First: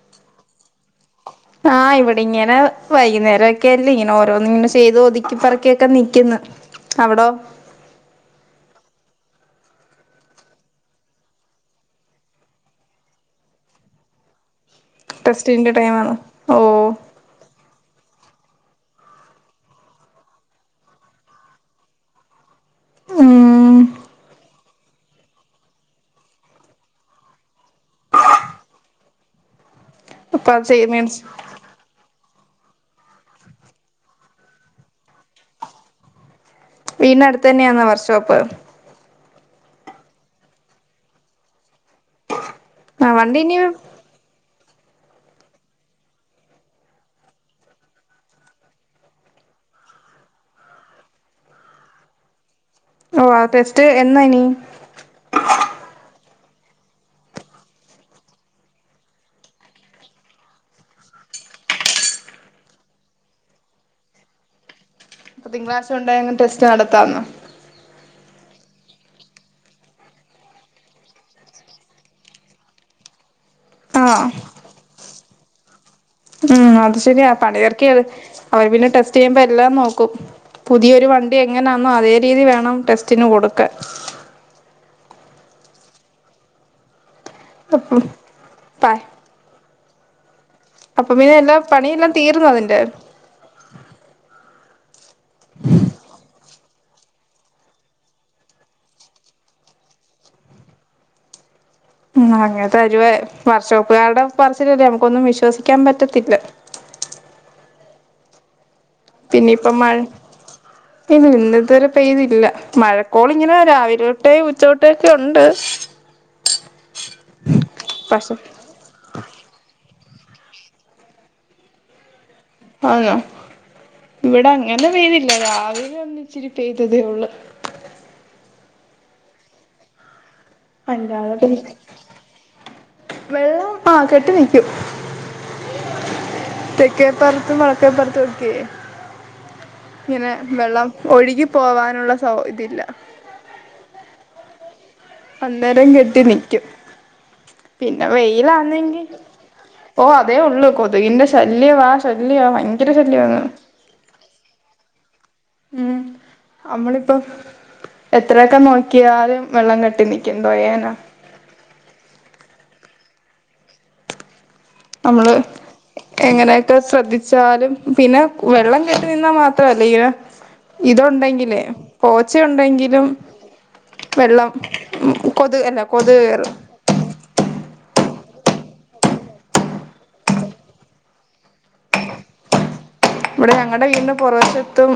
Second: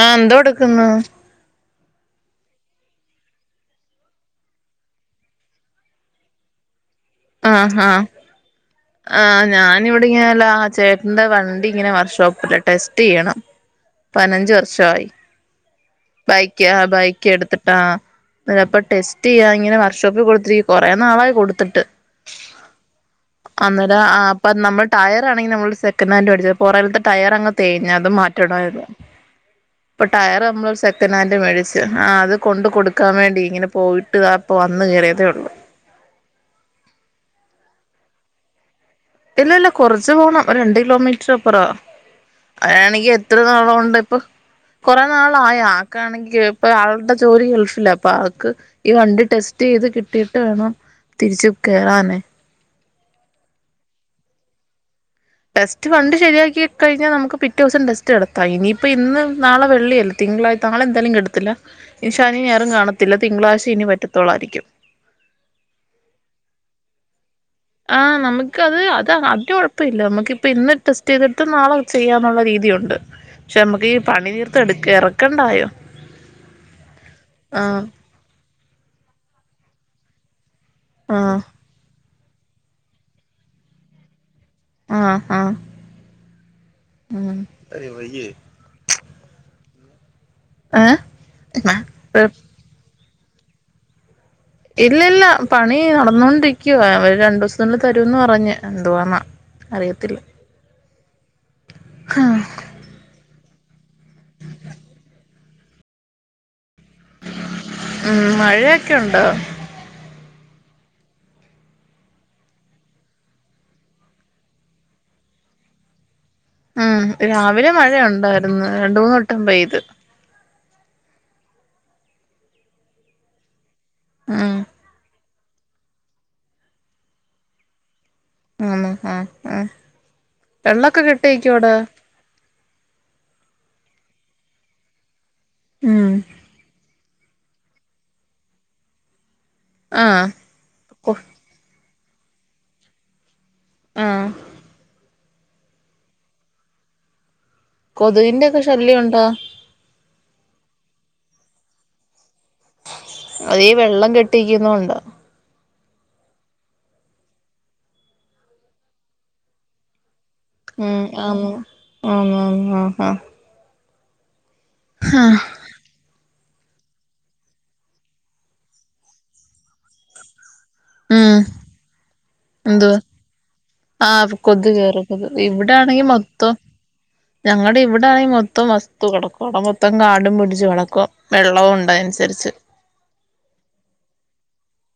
ആഹ എന്താടുക്കുന്നു ആഹ് ഇവിടെ ഇങ്ങനെ വൈകുന്നേരം ഒക്കെ അല്ലേ ഇങ്ങനെ ഓരോന്ന് ഇങ്ങനെ ചെയ്ത് ഒതുക്കിപ്പറക്കിക്കെ നിക്കുന്നു എവിടോ ആഹ് ആഹ ആ് ഞാനിവിടെങ്ങനല്ല ആ ചേട്ടൻന്റെ വണ്ടി ഇങ്ങനെ വർക്ക്ഷോപ്പല്ല ടെസ്റ്റ് ചെയ്യണം [inaudible] പതിനഞ്ച് വർഷയി ടെസ്റ്റിന്റെ ടൈമാണോ ഓ ബൈക്ക് ആ ബൈക്ക് എടുത്തിട്ടാ അപ്പോ ടെസ്റ്റ് ചെയ്യാ ഇങ്ങനെ വർക്ക്ഷോപ്പിൽ കൊടുത്തിരിക്ക കുറേ നാളായി കൊടുത്തിട്ട് [unintelligible] അ ഉം അപ്പ നമ്മൾ ടയർ ആണെങ്കിൽ നമ്മള് സെക്കൻഡ്ടിച്ചത് പുറിലത്തെ ടയർ അങ് തേിഞ്ഞ അത് മാറ്റണമായിത് [unintelligible] പ്പോ ടയർ അപ്പ നമ്മള് ഒരു ചെയ് മീൻസ് സെക്കന്റെ വേടിച്ച് ആ അത് കൊണ്ട് കൊടുക്കാൻ വേണ്ടി ഇങ്ങനെ പോയിട്ട് അപ്പൾ വന്ന് കയറിയതേ ഉള്ളൂ വീടിന് അടുത്ത് തന്നെയാന്ന വർക്ക്ഷോപ്പ് ഇല്ല ഇല്ല കുറച്ച് പോണം രണ്ട് കിലോമീറ്റർപ്പുറം ആ ആണെങ്കി എത്ര വണ്ടി ഇനി നാള ഉണ്ട് ഇപ്പൊ കുറെേ നാളായോ ആക്കാണെങ്കി ഇപ്പൊ ആളുടെ ജോലി ഗൾഫില്ല അപ്പൊ ആൾക്ക് ഈ വണ്ടി ടെസ്റ്റ് ചെയ്ത് കിട്ടിട്ട് വേണം തിരിച്ച് കേയറാനേ ഓ ടെസ്റ്റ് എനാഇനി ടെസ്റ്റ് കണ്ട് ശരിയാക്കി കഴിഞ്ഞാൽ നമുക്ക് പിറ്റ ദിവസം ടെസ്റ്റ് എടുത്താം ഇനിയിപ്പ ഇന്ന് നാളെ വെള്ളിയല്ല തിങ്കളാഴ് നാളെന്തായാലും കിട്ടത്തില്ല ഇനി ശനി ഞ നേരും കാണത്തില്ല തിങ്കളാഴ്ച ഇനി പറ്റത്തോളായിരിക്കും അപ്പ തിങ്കളാ്ശം ഉണ്ടായ അങ്ങ് ടെസ്റ്റ് നടത്താന്നോ ആഹ നമുക്ക് അത് അതി കുഴപ്പമില്ല നമുക്ക്പ്പ ഇന്ന് ടെസ്റ്റ് ചെയ്തെടുത്ത നാളെ ചെയ്യാന്നുള്ള രീതിയുണ്ട് പക്ഷെ നമ്മുക്ക് ഈ ആഹ് പണി തീർത്ത് എടുക്ക ഇറക്കണ്ടായോ ഉം അത് ശരിയാ പണി ആഹ് ചറക്കിയാണ് അവര് പിന്നെ ടെസ്റ്റ് ചെയ്യുമ്പോ എല്ലാം നോക്കും പുതിയൊരു വണ്ടി ആഹ് എങ്ങനാണോ അതേ രീതി വേണം ടെസ്റ്റിന് കൊടുക്ക ആ- ആ- ആ-മ് [unintelligible] പാ ഏഹ് അപ്പൊ മീന എല്ലാം പണിയെല്ലാം തീർന്ന നിന്റെ ഇല്ല ഇല്ല പണി നടന്നുകൊണ്ടിരിക്ക ഒരു രണ്ട് ദിവസത്തിുള്ളിൽ തരുമെന്ന് പറഞ്ഞ് എന്തുവാെന്നാ അറിയത്തില്ല ഉ അങ്ങനത്തെരുവ വർഷവക്കുകാരുടെ പറസിലല്ലേ നമുക്കൊന്നും വിശ്വസിക്കാൻ പറ്റത്തില്ല ഉം മഴയൊക്കെുണ്ട് [unintelligible] ഇല്ല ഇന്നത്തെവരെ പെയ്തില്ല മഴക്കോളിങ്ങനെ രാവിലെ തോട്ടേ ഉച്ചോട്ടേ ഒക്കെ ഉണ്ട് [unintelligible] ഉം രാവിലെ മഴയ പക്ഷെ ഉണ്ടായിരുന്നു രണ്ട മൂന്ന് വെട്ടം പെയ്ത് ആന്നോ ഇവിടെ ഉം അങ്ങനെ പെയ്തില്ല രാവിലെ ഒന്നിച്ചിരി പെയ്തതേ ഒള്ളു. ആണോ ആഹ് ആഹ് വെള്ളൊക്കെ കെട്ടി അല്ലാതെ നിക്കോ പിന്നെ അവിടെ വെള്ളം ആ കെട്ടി നിക്ക്യും ഉം തെക്കേപ്പർത്തും വടെക്കേപ്പർത്തൊക്കെ ആഹ് ഇങ്ങനെ. വെള്ളം കൊ ഒഴുകി പോവാനുള്ള സൗ ഇതില്ല. ആഹ് അന്നേരം കെട്ടി നിക്ക്യും. പിന്നെ കൊതുകിന്റെ ഒക്കെ ശല്യം വെയിലാന്നെങ്കി ഉണ്ടോ ഓ അതേ ഒള്ളൂ. കൊതുകിന്റെ ശല്യവാ ശല്യ ഭയങ്കര ശല്യ [unintelligible] അതീ വെള്ളം കെട്ടിക്ക്ന്നോണ്ടൊ. ഉം അമ്മളിപ്പൊ എത്രയൊക്കെ നോക്കിയാലും വെള്ളം കെട്ടിനി കെന്തോയാന ഉം ആന്ന് ആന്ന് ആന്ന് ആഹ് അമ്മള് എങ്ങനെയൊക്കെ സ്രദ്ധിച്ചാലും പിന്നെ വെള്ളം കേട്ടി നിന്നാ മാത്രല്ലെ ഇയ ഉം ഇതുണ്ടെങ്കിലേ പോച്ച എന്തുവാ ഉണ്ടെങ്കിലും ആഹ് വെള്ളം കൊതു കേറും ഉം കൊതു ഇവിടെ അല്ല ആണെങ്കി കൊതു കേറും മൊത്തം ഞങ്ങടെ ഇവിടായി മൊത്തം വസ്തു കടക്ക. അവടെ മൊത്തം കാടും പിടിച്ച് കടക്ക്വാ. വെള്ളവുണ്ട് അയ്നൻസര്ച്ച് ഇവടെ ഞങ്ങടെ വീടിന്റെ പൊറവശത്തും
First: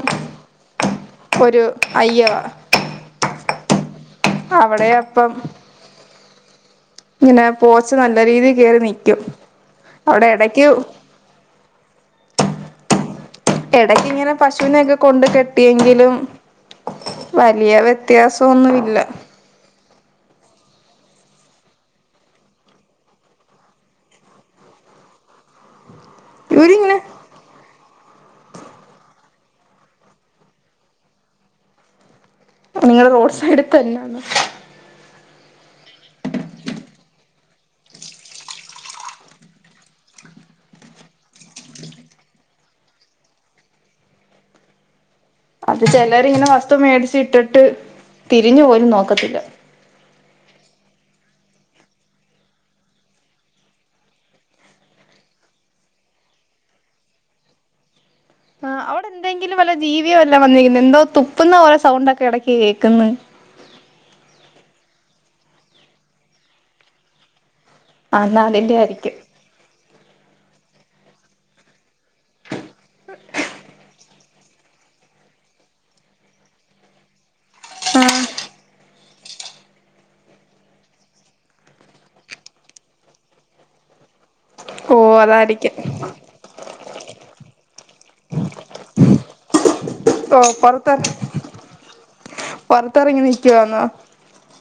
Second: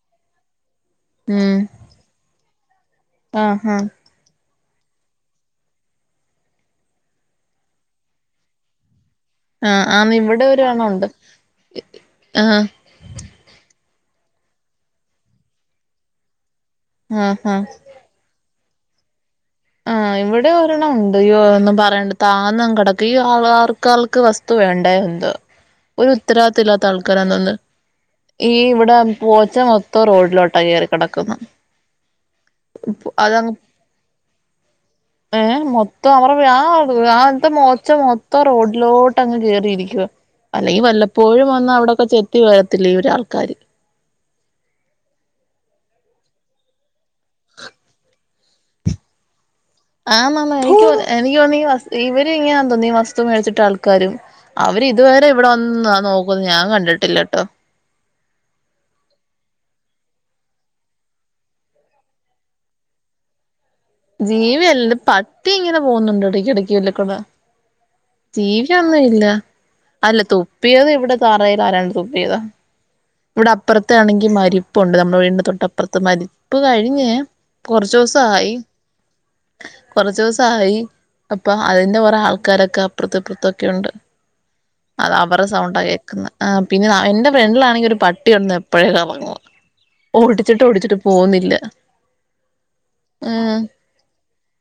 ഉം ഒരു അയ്യ ആഹ് ആഹ് അവെടെ അപ്പം ങ്ങനെ പോച്ച് നല്ല രീതി കേറി നിക്കും. ആഹ് ആമി അവിടെ ഇവടെ ഒരു എടക്ക് ആണുണ്ട് ആഹ് എടക്ക് ഇങ്ങനെ പശുവിനൊക്കെങ്ങനെ കൊണ്ട് കെട്ടിയെങ്കിലും ആഹ് ആഹ് വലിയ വ്യത്യാസൊന്നുല്ല. ആഹ് ഇവിടെ ഒരെണ്ണം ഉണ്ട് യോ ന്നും പറയണ്ട് താന്നങ് കെടക്ക ഈ [unintelligible] തു വേണ്ട എന്തൊ. ഒരു ഉത്തരവാദിത്ത ഇല്ലാത്ത ഇവരിങ്ങനെ ആൾക്കാരാ തൊന്ന് ഈ ഇവടെ പോച്ച മൊത്തം റോഡിലോട്ടാ കേറി കെടക്കുന്നെ നിങ്ങള് റോഡ് സൈഡ് ക്കെന്നേന്നൊ. ഏഹ് മൊത്തം അവർ ആഹ് ആ വ്ത്തെ മോച്ച മൊത്തം റോഡിലോട്ട് അങ്ങ് കേറിയിരിക്കുവ അല്ലെങ്കി വല്ലപ്പോഴും വന്ന് അവിടൊക്കെ ചെത്തി വയർത്തില്ലെ ഇവരാൾക്കാര്. അത് ചെലര് ഇങ്ങനെ വസ്തു മേടിച്ചിട്ടിട്ട് തിരിഞ്ഞു പോലും നോക്കത്തില്ല. ആഹ് മാമ എനിക്ക് എനിക്ക് തോന്നി ഇവര് ഇങ്ങനാ ന്തോന്നി ഈ വസ്തു മേട്ച്ചിട്ടാൾക്കാരും അവര് ഇതുവരെ ഇവടെ വന്ന് നോകുന്ന് ഞാൻ കണ്ടിട്ടില്ല ട്ടോ ആ അവടെന്തെങ്കിലും വല്ല ജീവിയോ വല്ല വന്നിരിക്കുന്ന് എന്തോ തുപ്പുന്ന പോലെ സൗണ്ടോക്കെ എടക്ക് കേക്ക്ന്ന്. ജീവി എല്ല പട്ടി അങ്ങനെ പോകുന്ന്ണ്ട് എടക്കിടക്ക് ല്ലക്കൂടെ ആ എന്നാ അതിന്റെ ജീവിയൊന്ന് ആയിരിക്കും ഇല്ല അല്ല തൊപ്പിയത് ഇവിടെ താറയിൽ ആരാണ് തൊപ്പിയത്. ഇവടെ അപ്പർത്താണെങ്കി മരി പ്പുണ്ട് നമ്മടെ വീടിൻ്റെ തൊട്ടപ്പർത്ത് മരിപ്പ് കഴിഞ്ഞ് ആ കൊർചോസായി. കൊർ ചോസായി. അപ്പ അതിന്റെ കൊറേ ആൾക്കാരൊക്കെ അപ്പർത്ത് ഇപ്പുർത്തൊക്കെ ഉണ്ട്. ഓ അത് അവരെ അതായിരിക്കും സൗണ്ട കേൾക്കുന്നെ. പിന്നെ എന്റെ ഫ്രണ്ടിലാണെങ്കി ഒരു പട്ടി ഉണ്ട് എപ്പോഴും [unintelligible] ഓ ഓട്ടിച്ചിട്ട് ഓട്ടിച്ചിട്ട് പോകുന്നില്ല. പൊർത്തെറങ്ങി നിക്കുവാന്നൊ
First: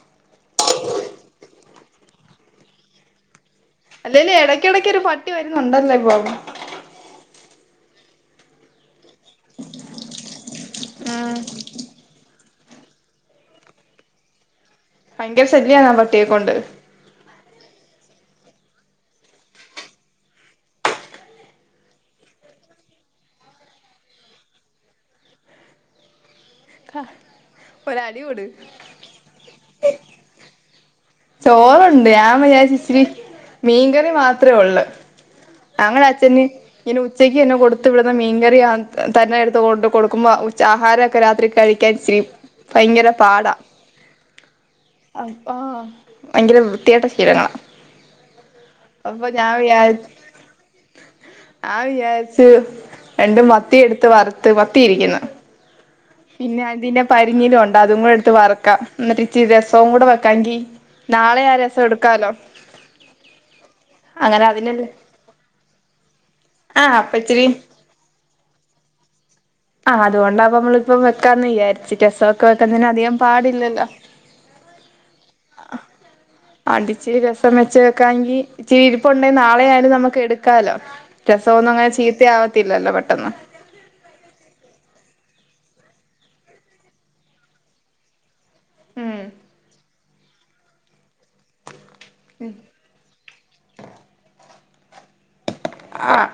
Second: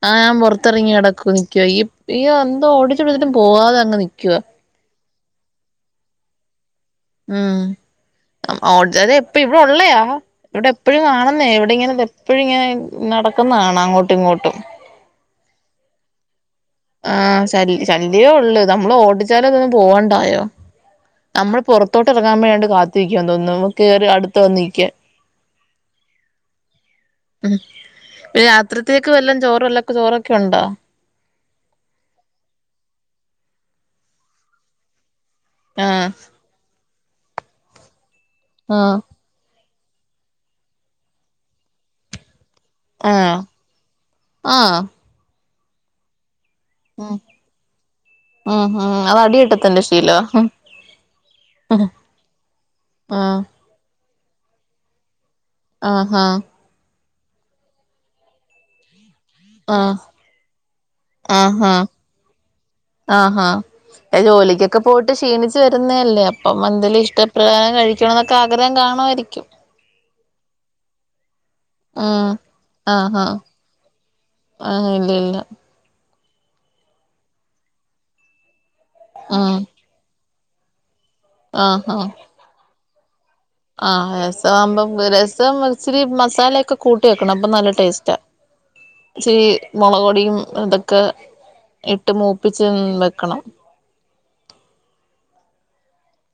ആഹ് ഞാൻ പൊറത്തെറങ്ങി നടക്കു നിക്ക ഈ ഈന്തോ ഓടിച്ചു ടിച്ചിട്ടും പോവാതെ അങ്ങ് അല്ലേലും നിക്കുവാ എടക്കെടക്കൊരു പട്ടി വര്ന്നുണ്ടലല്ലോ ഇപ്പം ഉം [unintelligible] എപ്പ ഇവ്ടെ ഒള്ളയാ ഇവ്ടെ എപ്പെഴും ആഹ് കാണുന്നേ. ഇവടെ ഇങ്ങനെ എപ്പെഴുങ്ങനെ നടക്കുന്നാണാ അങ്ങോട്ടും ഇങ്ങോട്ടും ഭയങ്കര ശല്യാണോ പട്ടിയെ കൊണ്ട് ആഹ് ശല് ശല്യേ ഒള്ള്. നമ്മള് ഓട്ടിച്ചാലതൊന്നും പോവണ്ടായോ അമ്മള് പുറത്തോട്ടറങ്ങാൻ മേണ്ടി കാത്തിരിക്കാൻ തോന്ന്ന്നു. കേറി അടുത്ത വന്നിക്കാൻ. കാഹ് ഉം രാത്രിത്തേക്ക് വല്ലം ചോറല്ലക്കെ ചോറൊക്കെ ഉണ്ടോ ചോറണ്ട് ഞാൻ വിചാരിച്ച് ഇച്ചിരി മീൻകറി മാത്രേ ഒള്ള് അങ്ങനെ ആഹ് അഛന് ഇങ്ങനെ ഉച്ചക്കന്നെ കൊട്ത് വിടുന്ന മീൻകറിയ ആഹ് ത് തന്നെ എടുത്ത് കൊണ്ട്കൊടുക്കുമ്പോ ഉചാ ആഹാരൊക്കെ രാത്രി കഴിക്കാൻഇച്ചിരി ആഹ് ഭയങ്കരപാടാ ആഹ് ആഹ് ഭയങ്കരവൃ വൃത്തികെട്ട ഉം ശീലങ്ങളാ ഉം ഉം അത് അടി അപ്പൊഞാൻ വിചാ കിട്ടത്തിന്റെ ശീലവാ ഞാൻ വിചാരിച്ചു ആഹ് രണ്ടുമത്തിഎടുത്ത് വറുത്ത് മത്തിയിരിക്കുന്നു. ആഹ് ആഹ് ഇനി അതിന്റെ പരിഞ്ഞിലൊണ്ട് അതും കുടെഎടുത്ത് വറുക്കാം ന്നിട്ട് ച്ചി രെസോം ആഹ് കൂടെവെക്കാങ്കി നാളെ ആ രെസം എടുക്കാലോ ആഹ് ആഹ് അങ്ങനെ അതിനല്ലേ ജോലിക്കൊക്കെപോയിട്ട് ക്ഷീണിച്ചുവരുന്നതല്ലേ ആഹ് അപ്പമെന്തേലും അപ്പ ഇച്ചിരി ഇഷ്ടപ്രകാര കഴിക്കാണോന്നൊക്കെ ആഗ്രഹം കാണുവായിരിക്കും. ആഹ് അതുകൊണ്ടാപ്പ മ്മളിപ്പം വെക്കാന്ന് വിയാരിച്ചു ഉം രെസൊക്കെ വെക്കുന്നതിന് അധികംപാടില്ലല്ലോ. ആഹ് ഇല്ല ഇല്ല ആഹ് ആണ്ടിച്ചിരി രെസം വെച്ചേക്കാങ്കിൽ ഇച്ചിരിഇരുപ്പുണ്ടെ ഉം നാളെആയാലും നമുക്ക് എടു ക്കാലോ രെസോന്നും അങ്ങനെ ചീത്തേയാവത്തില്ലല്ലോ പെട്ടെന്ന് ആഹ് രെസമാവുമ്പം രെസംഇച്ചിരി മസാലൊക്കെ കൂട്ടിവെക്കണം അപ്പൊ നല്ലടേസ്റ്റാ. ഉം ഇച്ചിരി മുളകൊടിയും ഇതൊക്കെഇട്ട് മൂപ്പിച്ച് വെക്കണം. ആഹ്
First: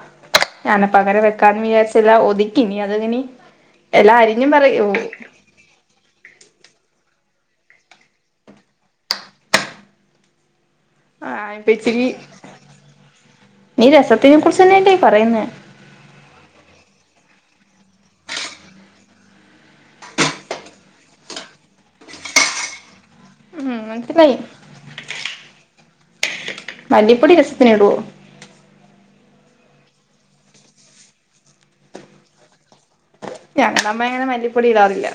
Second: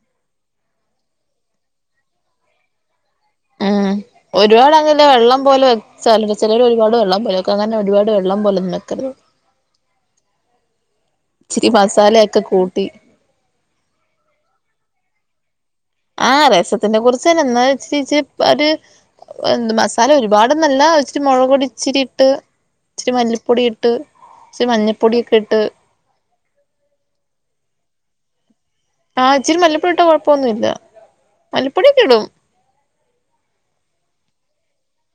ഞാനപ്പഅങ്ങനെ വെക്കാന്ന് വിചാരിച്ച് എല്ലാ ഒതുക്കിനി അതെങ്ങിനി ആഹ് ഒരുപാടങ്ങനെ വെള്ളം പോലെ വെച്ചല് ചേലോര് ഒരുപാട് വെള്ളംപാരും വെക്കഅങ്ങനെ ഒരുപാട് വെള്ളംപോലെ ഒന്നുംവെക്കരുത്. [inaudible] ആഹ് ഇച്ചിരി ഇപ്പച്ചിരി മസാലയൊക്കെ കൂട്ടി ആഹ് രെസത്തിനെ കുറിചന്നെ ഇന്നാലും ഇച്ചിരി ഇച്ചിരി പ്പര് ന്ത്മസാല ഒരുപാടൊന്നല്ല ഇച്ചിരി മുളകൊടി ഇിച്ചിരിട്ട് ഇച്ചിരിമല്ലി ഉം പൊടിട്ട് മനസ്സിലായി ഇച്ചിരിമഞ്ഞപ്പൊടിയൊക്കിട്ട് മല്ലിപ്പൊടി രെസത്തിന് ഇടോ ആഹ് ഇച്ചിരി മല്ലിപ്പൊടിഇട്ട കുഴപ്പൊന്നുല്ല മല്ലിപ്പൊടിയൊക്കിടും. ഞ്ഞ ന്നമ്മേ അങ്ങനെ മല്ലിപ്പൊടിടാറില്ല.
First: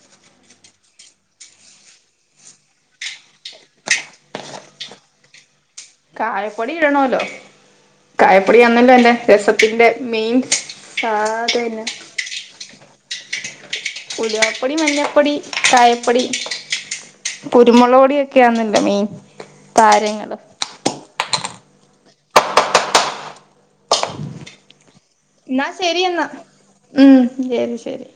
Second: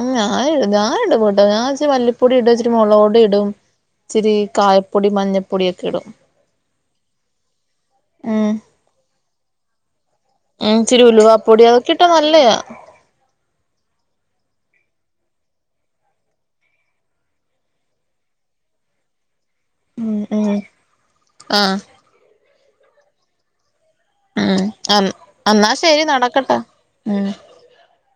ഉം ഞാനിടും ഞാനിടുംപ്പോട്ടൊ ഞാൻ ഇച്ചിരി മല്ലിപ്പൊടിടും ഇച്ചിരി മുളകോടിടും. ഇച്ചിരികായപ്പൊടി മഞ്ഞ കായപ്പൊടിഇടണോലോ ഉം കായപ്പൊടിയാന്നല്ലോ അയ്‌ന്റെ രെസത്തിന്റെ മെയിൻ ഉം ഇച്ചിരി ഉലുവാപ്പൊടി സാധന അതൊക്കെ ഇട്ടാ നല്ലയാ ഉലുവാപ്പൊടി മഞ്ഞപ്പൊടി കായപ്പൊടി കുരുമൊളകുപ്പൊടി ഒക്കെയാന്നല്ലോ മെയ്ൻ. ഉം ഉം ആഹ് ഉം അന് എന്നാ അന്നാ ശരി എന്നാ ശെരിനടക്കട്ടെ ഉം ശരി ശരി